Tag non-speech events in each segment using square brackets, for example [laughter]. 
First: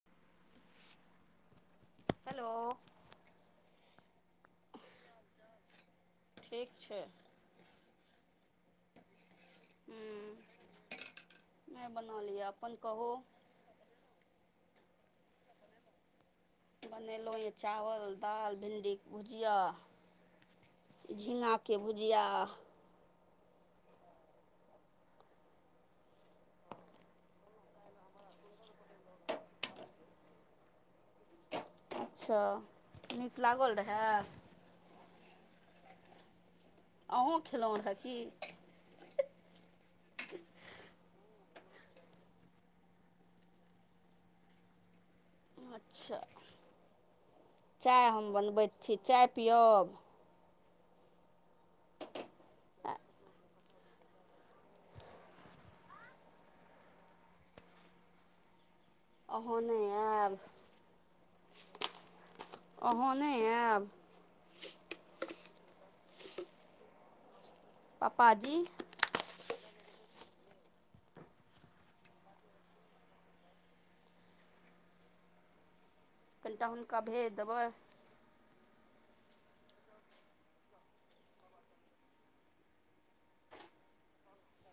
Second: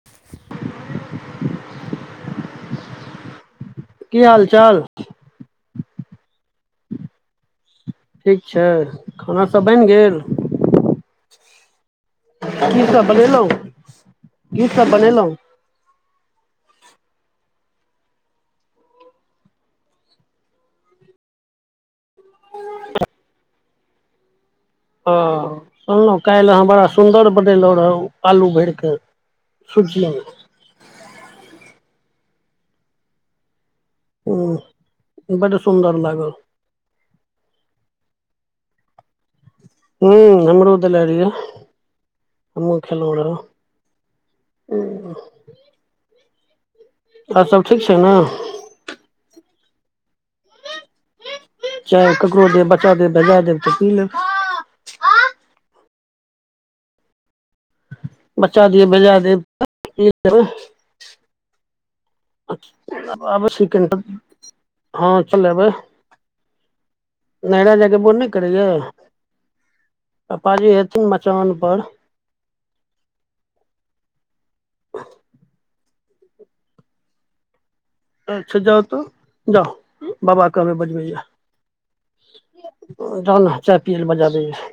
[inaudible] Hello की हाल चाल ठीक छै। ठीक छै खाना सब बइन गेल नै बनौली। की सब बनेलौं की सब बनेलौं? बनेलौ यऽ चावल, दाल, भिंडी कऽ भुजिया। झिंगा के भुजिया। हँ सुनलौ कैल अहाँ बड़ा सुंदर बनेलौ रहौ आलू भैर कऽ। [unintelligible] अच्छा नीक लागल रहे? हँ बड सुन्दर लागल। अहुँ खेलौ औतऽ की? ह्म हमरो देले रहिय हमहुँ खेलु रहौ। उ अच्छा आर सब ठीक छै चाय ने हम बनबैत छी चाय पियअब? चाय ककरो देब बच्चा देब बजा देब तऽ पी लेब। बच्चा दिआ भेजा देब अहाँ तऽ नहि पी आयब लेबै। अहाँ नहि आबऽ-आबऽ छी कनी आयब हम। हँ चलेबै नैहरा जायके मोन नै पापाजी करैया? पप्पा जी हेथिन मचान पर। कनिटा हुनका भेज देबै। अच्छा जाउ तऽ जाउ बाबा कऽ कहबै बजबैया। जाउ न चाय पियलै बजा देया।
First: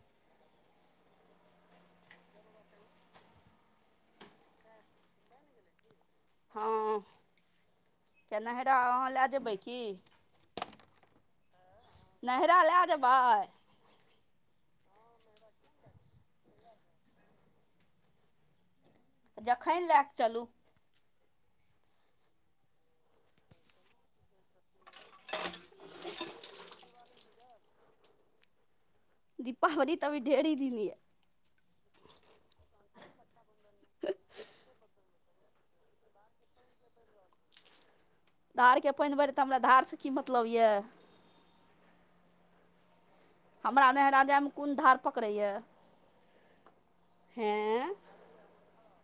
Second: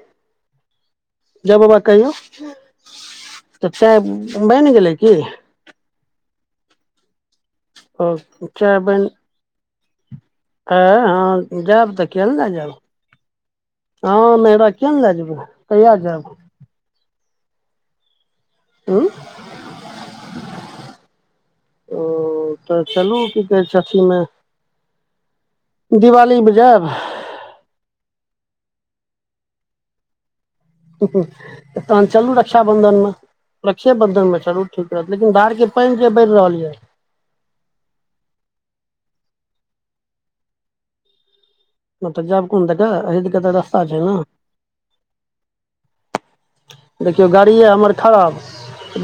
जाउ बाबा के कहियौ तऽ चाय बैन गेलै की? हँ ओ तऽ नहैरा अहाँ लए जेबै की? ऐ हँ जैब तऽ गेल न नैहरा जाउ। लए जेबै हँ नैहरा किए नै लऽ जेबय कहिया जैब। उँ जखन लए चलू। उम तऽ चलू की कहै छै अथी में। दिवाली में जैब? दीपावली तऽ अभी ढेरी दिनऐ। तऽ तहन चलू रक्षाबंधन में। रक्षेबंधन में चलू ठीक रहत लेकिन धार के पइन जे बैढ़ रहल यै। धारके पइन भैरि तऽ हमरा धार सँ की मतलब यए। हँ तऽ जैब कुन दऽकऽ अही दक हमरा नहिरा जे में कुन धार पकड़ैए? देखियौ गाड़ी यऽ हमर हेँ खराब।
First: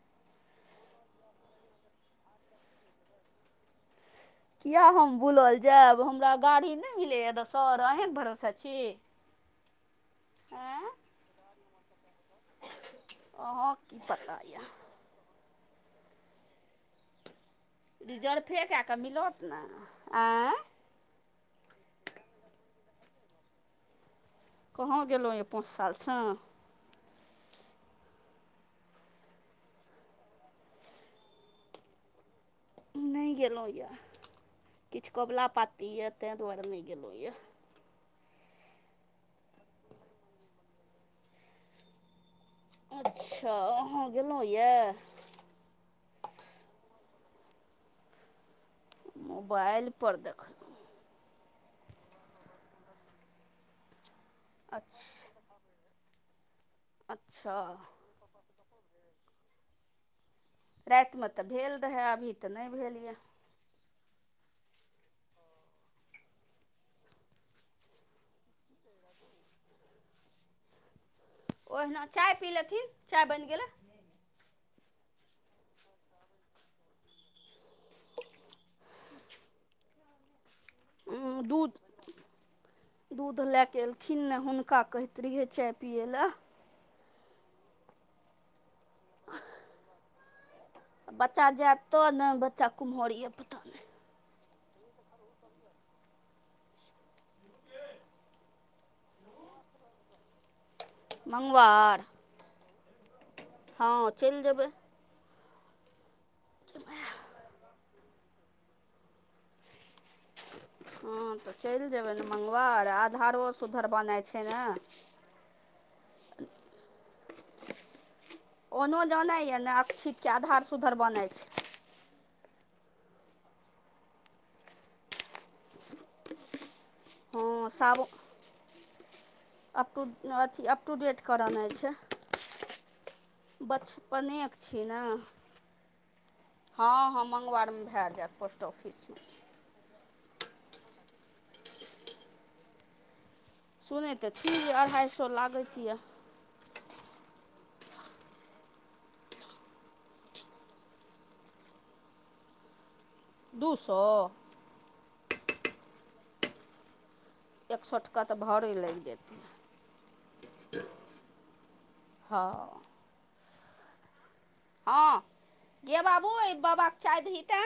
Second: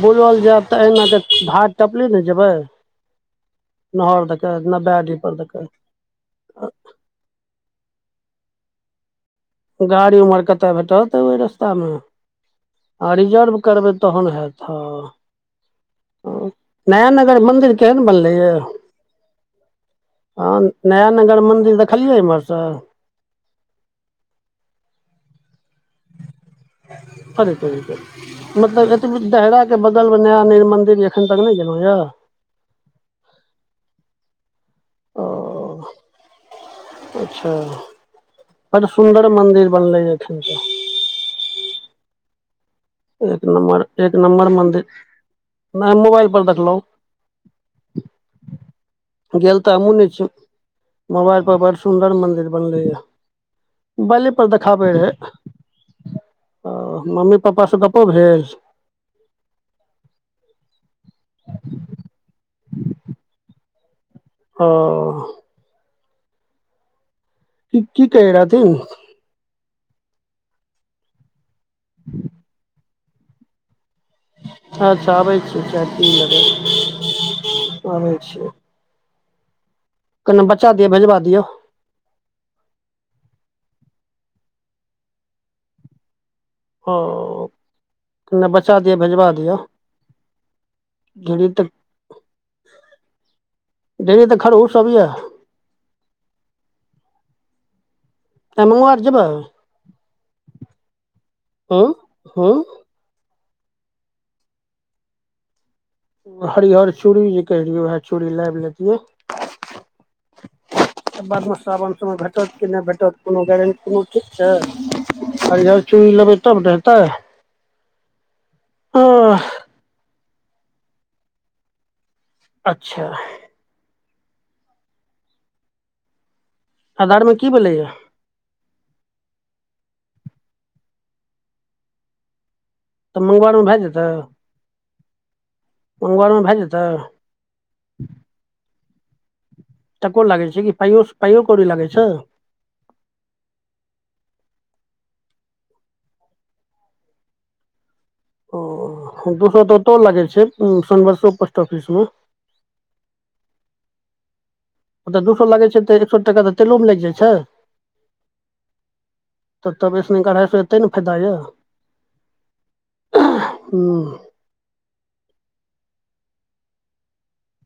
बुलौल जैब त एना क धार टपले न जेबै नहर दऽ तऽ नबटा अडी पर दऽक। तु हमरा गाड़ी नै मिलैएत दोसर अहींन भरोसा छी। गाड़ी उम्हर कतऽ आँय भेटत ओय रस्ता में। आ रिजर्व अहाँके करबै की तहन पता यए हैत हँ नया नगर मन्दिर केहन बनलैए रिजर्फे कए कऽ मिलत न आँय। हँ नया नगर मंदिर देखलियै इम्हरसँ। कहाँँ गेलौ यऽ पाँच सालसँ। अरे तोरी के। मतलब एतबी देहराके बगल में नया निउ मंन्दिर एखन तक नै गेलू यऽ। नै गेलौं यऽ किछ कोबला ओ पाती यऽ तै दुआरे नै गेलौं यऽ अच्छा बड सुन्दर मंदिर बनलै अय ठाम एक अच्छा नम्बर अहाँ एक गेलहुँ नम्बर यए मन्दिर नै मोबाइल पर देखलौं गेल त हमहू नैय मोबाइलपर छी। देखलहुँ मोबाइल पर बड़ सुन्दर मन्दिर बनलैए मोबाइले पर देखाबैत है। अच्छा ओ मम्मी अच्छा पापा सँ गप्पो भेल। रातिमे तऽ भेल रहए अभी तऽ नहि भेल यए। ओ की की कहहि रहथिन ओहिना चाय पी लेथिन चाय बनि गेलै। अच्छा आबै छी चाय पी लबै आबै छी। कनि बच्चा दिअ भेजबा दिय। दूध दूध लए कऽ एलखिन ने हुनका कहैत रहियै चाय पियै लए। ओ कनी बच्चा दिय भेजबा दिय आ बच्चा जायत तऽ ने बच्चा कुम्हर यए पता नहि। डेरी तऽ खर ओ सब यऽ। त म घ आर जब? [unintelligible] हूँ मङ्ंगवार हूँ हँ चलि जेबै। हरियर चूड़ी जे कहहि रहिय उएह चूड़ी लाबि लेतियै। हँ तऽ बादमे चलि सावन जेबै समय ने भेटत कि नहि मङ्गवार भेटत कोनो आधारो गारंटी सुधर कोनो बनाइ ठीक छै। ने हरियर चूड़ि लेबै तब हेतै। ओनो अह जानैए ने अक्षितके आधार सुधर बनै छै। अच्छा आधारमे की हँ भेलैया साब? अपटू अथि अप टु डेट करनाइ छै। तऽ मंगवारमे भए बचपनेके छी ने। उमर मे भए जेतै। मङंगवारमे भए जायत पोस्ट ऑफिस। टको लागै छै कि पायो पायो कौड़ी लागै छै। सुनैत तऽ छी अढ़ाइ सए लागैत यऽ। ओ दू सए तऽ ओतौ लागै छै सनबरसो पोस्ट ऑफिसमे। दू सओ, ओतऽ दू सए लागै छै तऽ एक सए टाका तऽ तेलोमे लागि जाइ छै। एक सए टका तऽ भाड़े लागि जेतै तऽ तब एसने कढ़ाइसँ एते ने फायदा यऽ। हँ हूँ? हँ गै बाबू एहि बाबाक च द ही ते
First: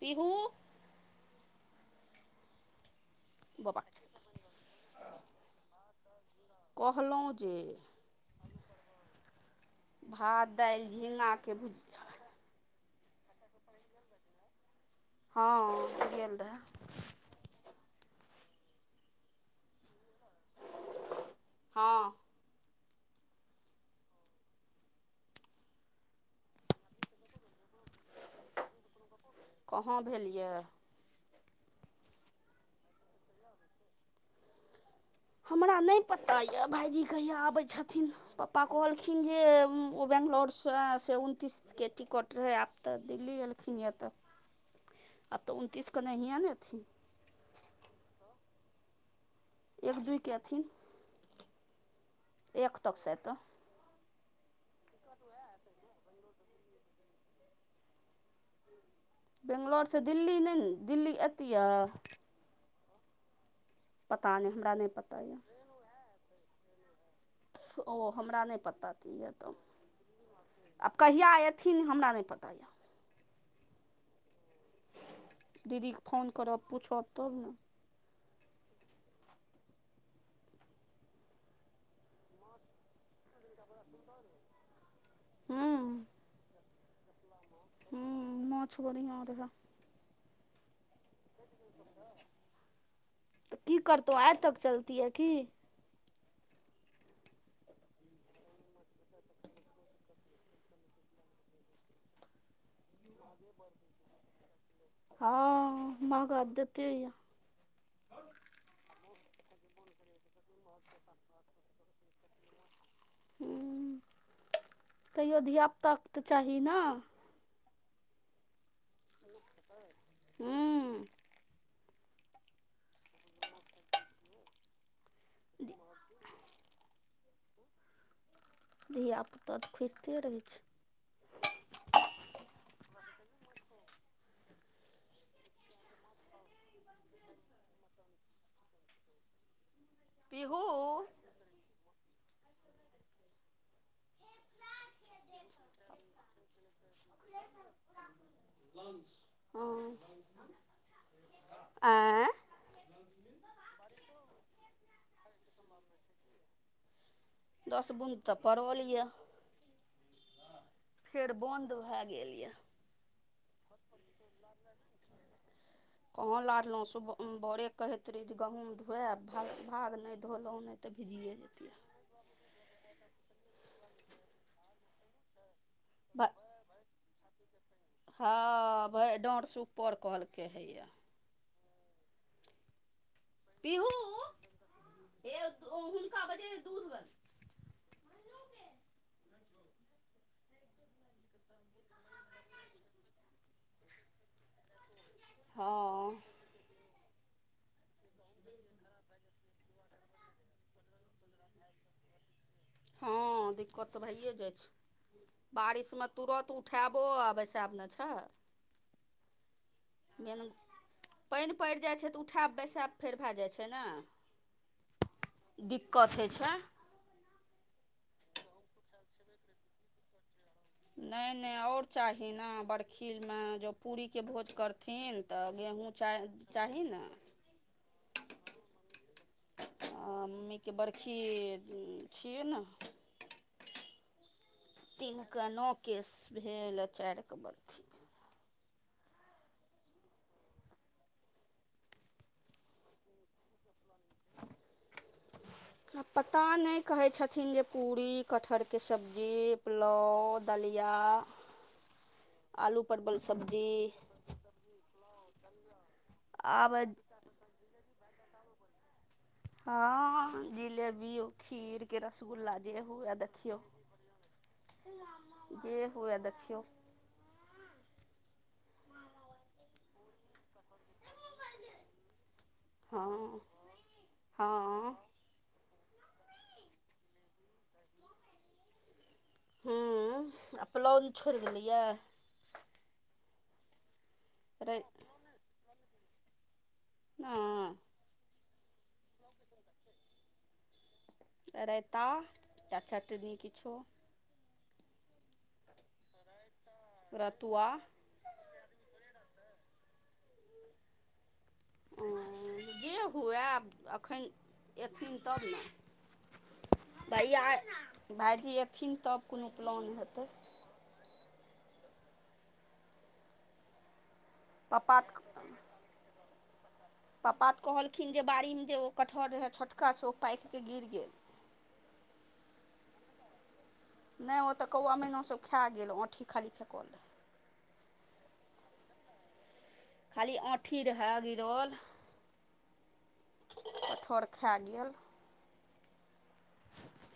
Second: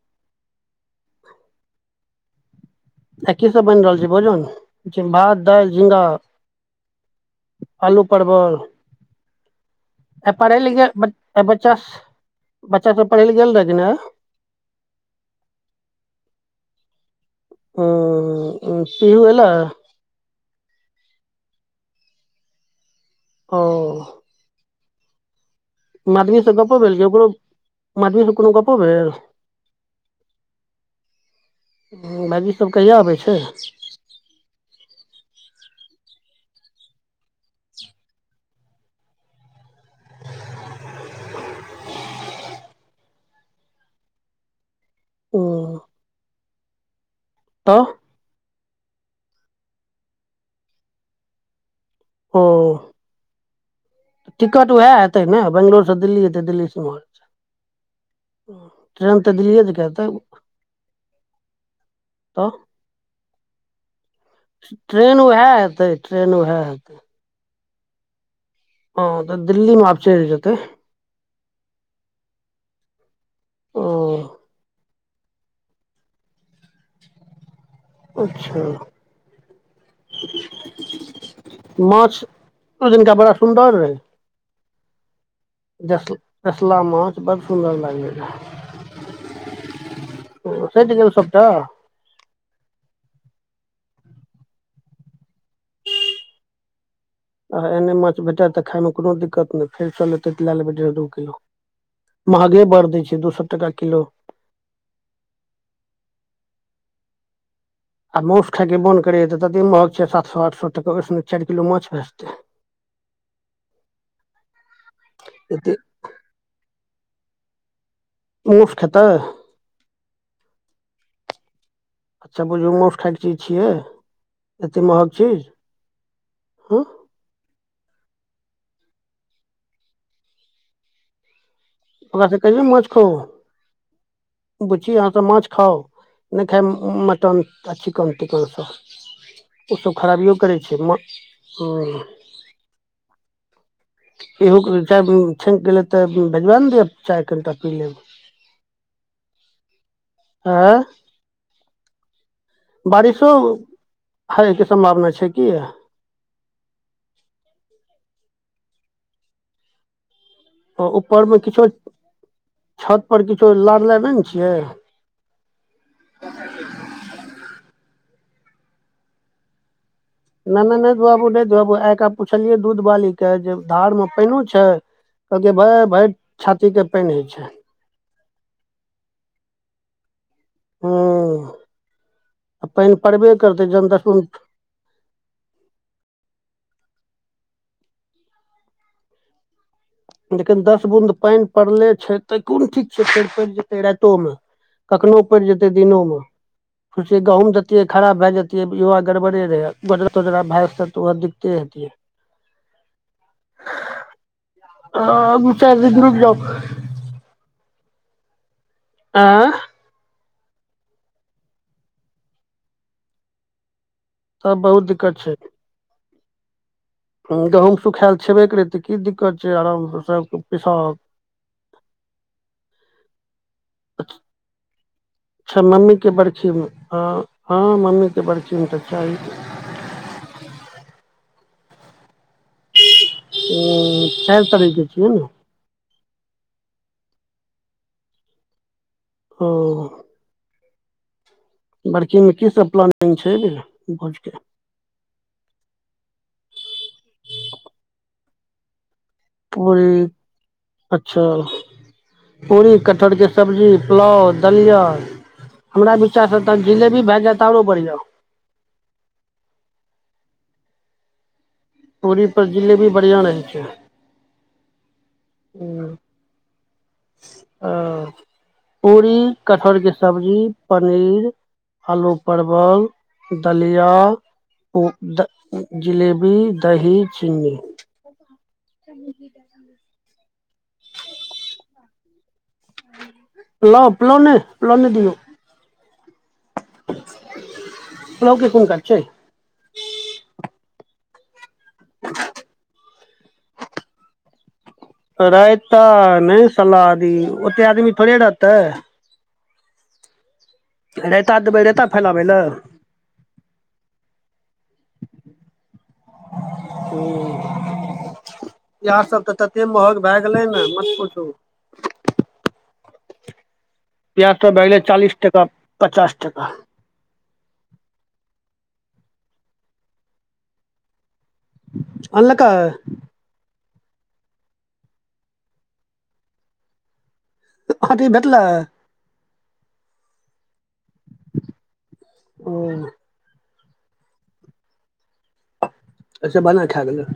पीहुू। आ की सभ बनि बाबाके रहल छैय चाय भोजन भात दालि झिंगा। कहलहुँ जे। आलू आ भात पढ़ै लए दालि गेल झिङ्गाके बच्चा भुजिया बच्चा सब पढ़ै ले गेल रहै कि ने। हँ गेल रहए। ह पिहू एला हँ ओ मधु सँ गप्पो भेल कि? ओकरो मधु सँ कोनो गप्पो भेल? कहाँ भेल यऽ? ह्म्म, भाईजी सब कहिया आबै छै? हमरा नैय पता यैऽ भायजी कहिया आबै छथिन? पप्पा कहलखिन जे ओ बेंगलोरसँ से उनतिसके टिकट रहै आब तऽ दिल्ली एलखिन यैऽ तऽ ओ आब तऽ उनतीस कऽ नैहिये न एथीन? तऽ? एक दूइ के एथिन। एक तक साइद तऽ। टिकटो हैत तैं ने, बंगलोर सँ दिल्ली एतै, दिल्ली से उमहर। ट्रेन तऽ दिल्लिये दकऽ बेंगलौरसँ एतैन, दिल्ली नहि ने दिल्ली अयतियै तऽ पता नहि हमरा नहि ट-ट्रेन पता ओहैऽ हेतै, ट्रेन ओहैऽ हेतै। ओ हमरा नैय पत हं तऽ दिल्ली में आब चैल जेतै। आब कहिया एथिन? हमरा नैय पता यैऽ। ओ। दीदीे क फोन करब, पूछब तब न। अच्छा। माछ ओई दिनका बड़ा सुन्दर रहै। हूँ जस्ल-जसला माछ बड्ड सुन्दर लागै रहै। हूँ माछ बढ़िआँ रहए ओ सैध गेलौ सबटा? त की करतौ? आई तक चैलतिये की? आहा, एहने माछ भेटैऽ तऽ खाइ में कोनो दिक्कत नैय, फेर चल एतै तऽ लैऽ लेबै डेर्ह दू किलो। महगे बड़ दै छै, दू सौऽ टका किलो। हँ, महगा देते याऽ। आ मौउस खाय के मोन करेयऽ त तते महग छै, सात सौऽ आठ सौऽ टके, ओई स निक चाइर किलो माछ भैऽ जेतै। [unintelligible] कहियो धिया-पुता के तऽ चाही न? मौउस खेतै? हूम्म। अच्छा बुझू मौउस खायके चीज छियै? एतेक महग चीज, हँ? धिया पुता तऽ खुजिते रहै छै। ओकाऽ सबके कहियौ न माछ खाउ, बुच्ची अहॉं सब माछ खाउ। नैय खैब मऽ-मटन आ चिकन तिकन सब। ओ सब खराबिओ करै पिहू छै, मऽ-हॉं। इहो क-चाय ब-छैन गेलै तऽ भेजबा ने दिअ चाय कनिटा पी लेब। [unintelligible] हॉं। हॉं। ऐंऽ? बारिशो होइके सम्भावना छै की? दस बुन तऽ परोल यऽ। ऊपर फेर मे किछो बन्द भए गेल यए छत पर किछो लार लैऽ नै न छियै? कहाँ लारलौं? सुब-भोरे कहैत रही जे गहूँम धुएब, भाग-भाग नै नै-नै नैय धुवाबू नैय धुवाबू, आइ काऽ पुछलियै दूध बाली के जे धार में पइनो छै? कहलकैे भैय भैर भ छाती के पईन होइ छै। हँ, भइर डाँढ सँ ऊपर कहलकै हैया। हूँ आ पानि परबे पीहू ह हुनका बजे दूध ले। लेकिन दस बूँद पानि पड़ले छै तऽ कोन ठीक छै, फेर पड़ि जेतै राइतो मे। कखनो पड़ि जेतै दिनो मे, हँ खुर्सी गहुँम देतियै खराब भए जतिये य। गड़बड़े रहै, भाय तह दिक्कते हेतै। हँ दिक्कत तऽ भइए जाइ आ छै, दू चारि दिन बारिशमे रुकि तुरत जाउ उठायब ओ आब बैशाब न छ। आँ। मेन पानि पड़ि जाइ छै तऽ उठा बैसााब फेर भए जाइ छै ने। तब बहुत दिक्कत छै। दिक्कत होइ छै। ह गहुँम सुखायल छेबे करै तऽ की दिक्कत छै, आरामसँ सब पिसाउ नहि -नहि आओर चाही ने बरखीमे, जँ पूरीके भोज करथिन। तऽ अच्छा गेहूँ मम्मी के चाय बरखी ह हां मम्मी के बड़खी में त चाही। आ मम्मीके बरखी छियै ने। ऊं। तिन कऽ नो केस भेल आ चारिे के बर्खी। ओ। बड़खी मे की सब प्लानिंग छै गे, भोजके। पता नहि कहै छथिन जे पूरी क कटहरके सब्जी, पूरी पुलाव, दलिया। अच्छा पूरी, आलू कठहर परवल के सब्जी, पुलाव। दलिया, हमरा बिचार से तऽ आब जिलेबी भए जाएतऽ आरो बढ़ियां। हँ जिलेबियो, खीरके पूरी पर रसगुल्ला, जे जिलेबी हुए बढ़िया रहै देखियौ। छै जे हुए देखियौ। ह। पुरी, कटहल के सब्जी, पनीर आलू परवल, हँ दलिया, ऊ हँ जिलेबी, दही, चीनी। [unintelligible] हूँ आ प्लाव छोड़ि देली ए। पलाउ- पलाउ नै, पलाउ रै नै दियौ। नै। पलाउ के कोन काज छैै। रायता, या चटनी किछो। रयता नहि सलादे, रतुआ ओते आदमी थोड़े रहतै। रायता देबै र हुँ, जे हुए आब एखन अयथिन तब ने। [inaudible] भैया हँ भायजी एथिन पियाज तब सब तऽ कोनो तते प्लान महग भए हेतै गेलै ने, मत पूछू। प्याज सब भए गेलै चालीस पप्पा टका, पचास टका। पापा तऽ कहलखिन जे बाड़ीमे जे ओ कटहर रहै छोटका, सँ ओ पाकि क गिर गेल। आनल कै। नै हो तऽ कौआ मैना सब खे गेल अँठी खाली फेकलऽ ऐ। त आँठी भेटलय? खाली आँठी रहे गिरल। ओन कटहर खे गेल। अच्छा बानर खे गेलै।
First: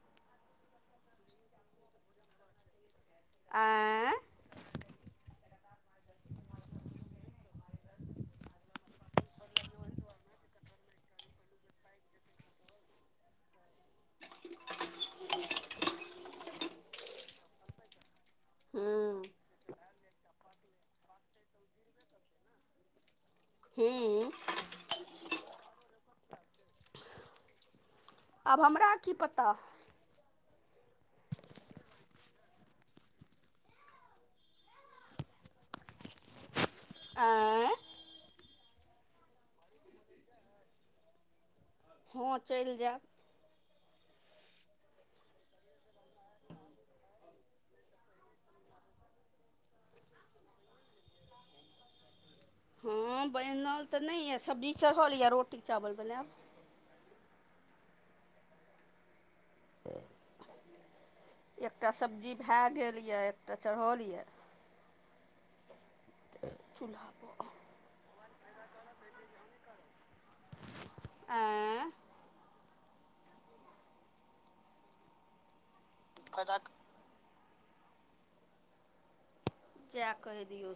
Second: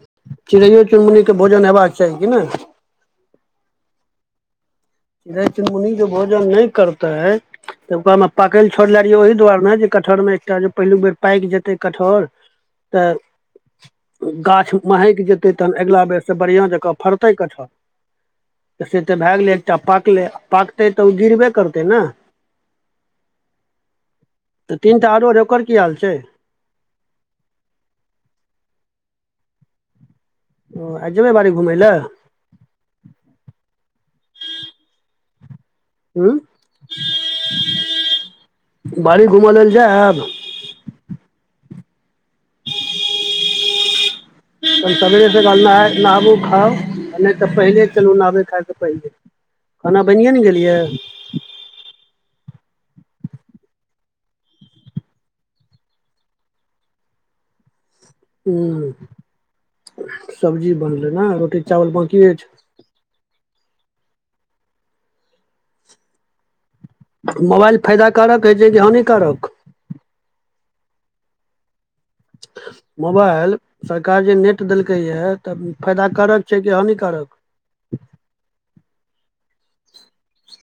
चिड़ैयो-चुनमुनीके भोजन हेबाक चाही की नै? आँ चिड़ै-चुनमुनी जे भोजन नै करतै तऽ ओकर में पाकैल छोड़ले रहियै ओहि दुआर ने जे कटहर में एकटा जे पहिलुक बेर पैक जेतै कटहर तऽ गाछ महैक जेतै तहन ऐगला बेर से बढ़िआँ जकाँ फरतै कटहर। त से ते हूँ भे गेलै। त पाकलै पाकतै तऽ ओ गिरबे करतै न हूँ तऽ तीन टा आरो रै ओकर की आल चै? आब हमरा की पता? हँ, आय जेबै बाड़ी घुमै ले? ऊं? आँय? बाड़ी घुमऽ लेल जेब? हँ, चैल जेब। तहन सबेरे सकाल नहै-नाहबू खाउ आ नै तऽ पहिले चलू नहबै-खाय सऽ पहिले। खाना बैनिए ने गेल यै? हँ, बैनल तऽ नै यऽ सब्जी चढ़यल यऽ रोटी- चावल बनेब। हूँ, सब्जी बनल एकटा सब्जी भे गेल ये एकटा चढ़ल ये। चुल्हा मोवाइल फयदाकारक होइ छै कि हानिकारक? एं? मोबाइल सरकार जे नेट देलकैए त फयदा कारक छै कि हानिकारक? चे कैह दियौ।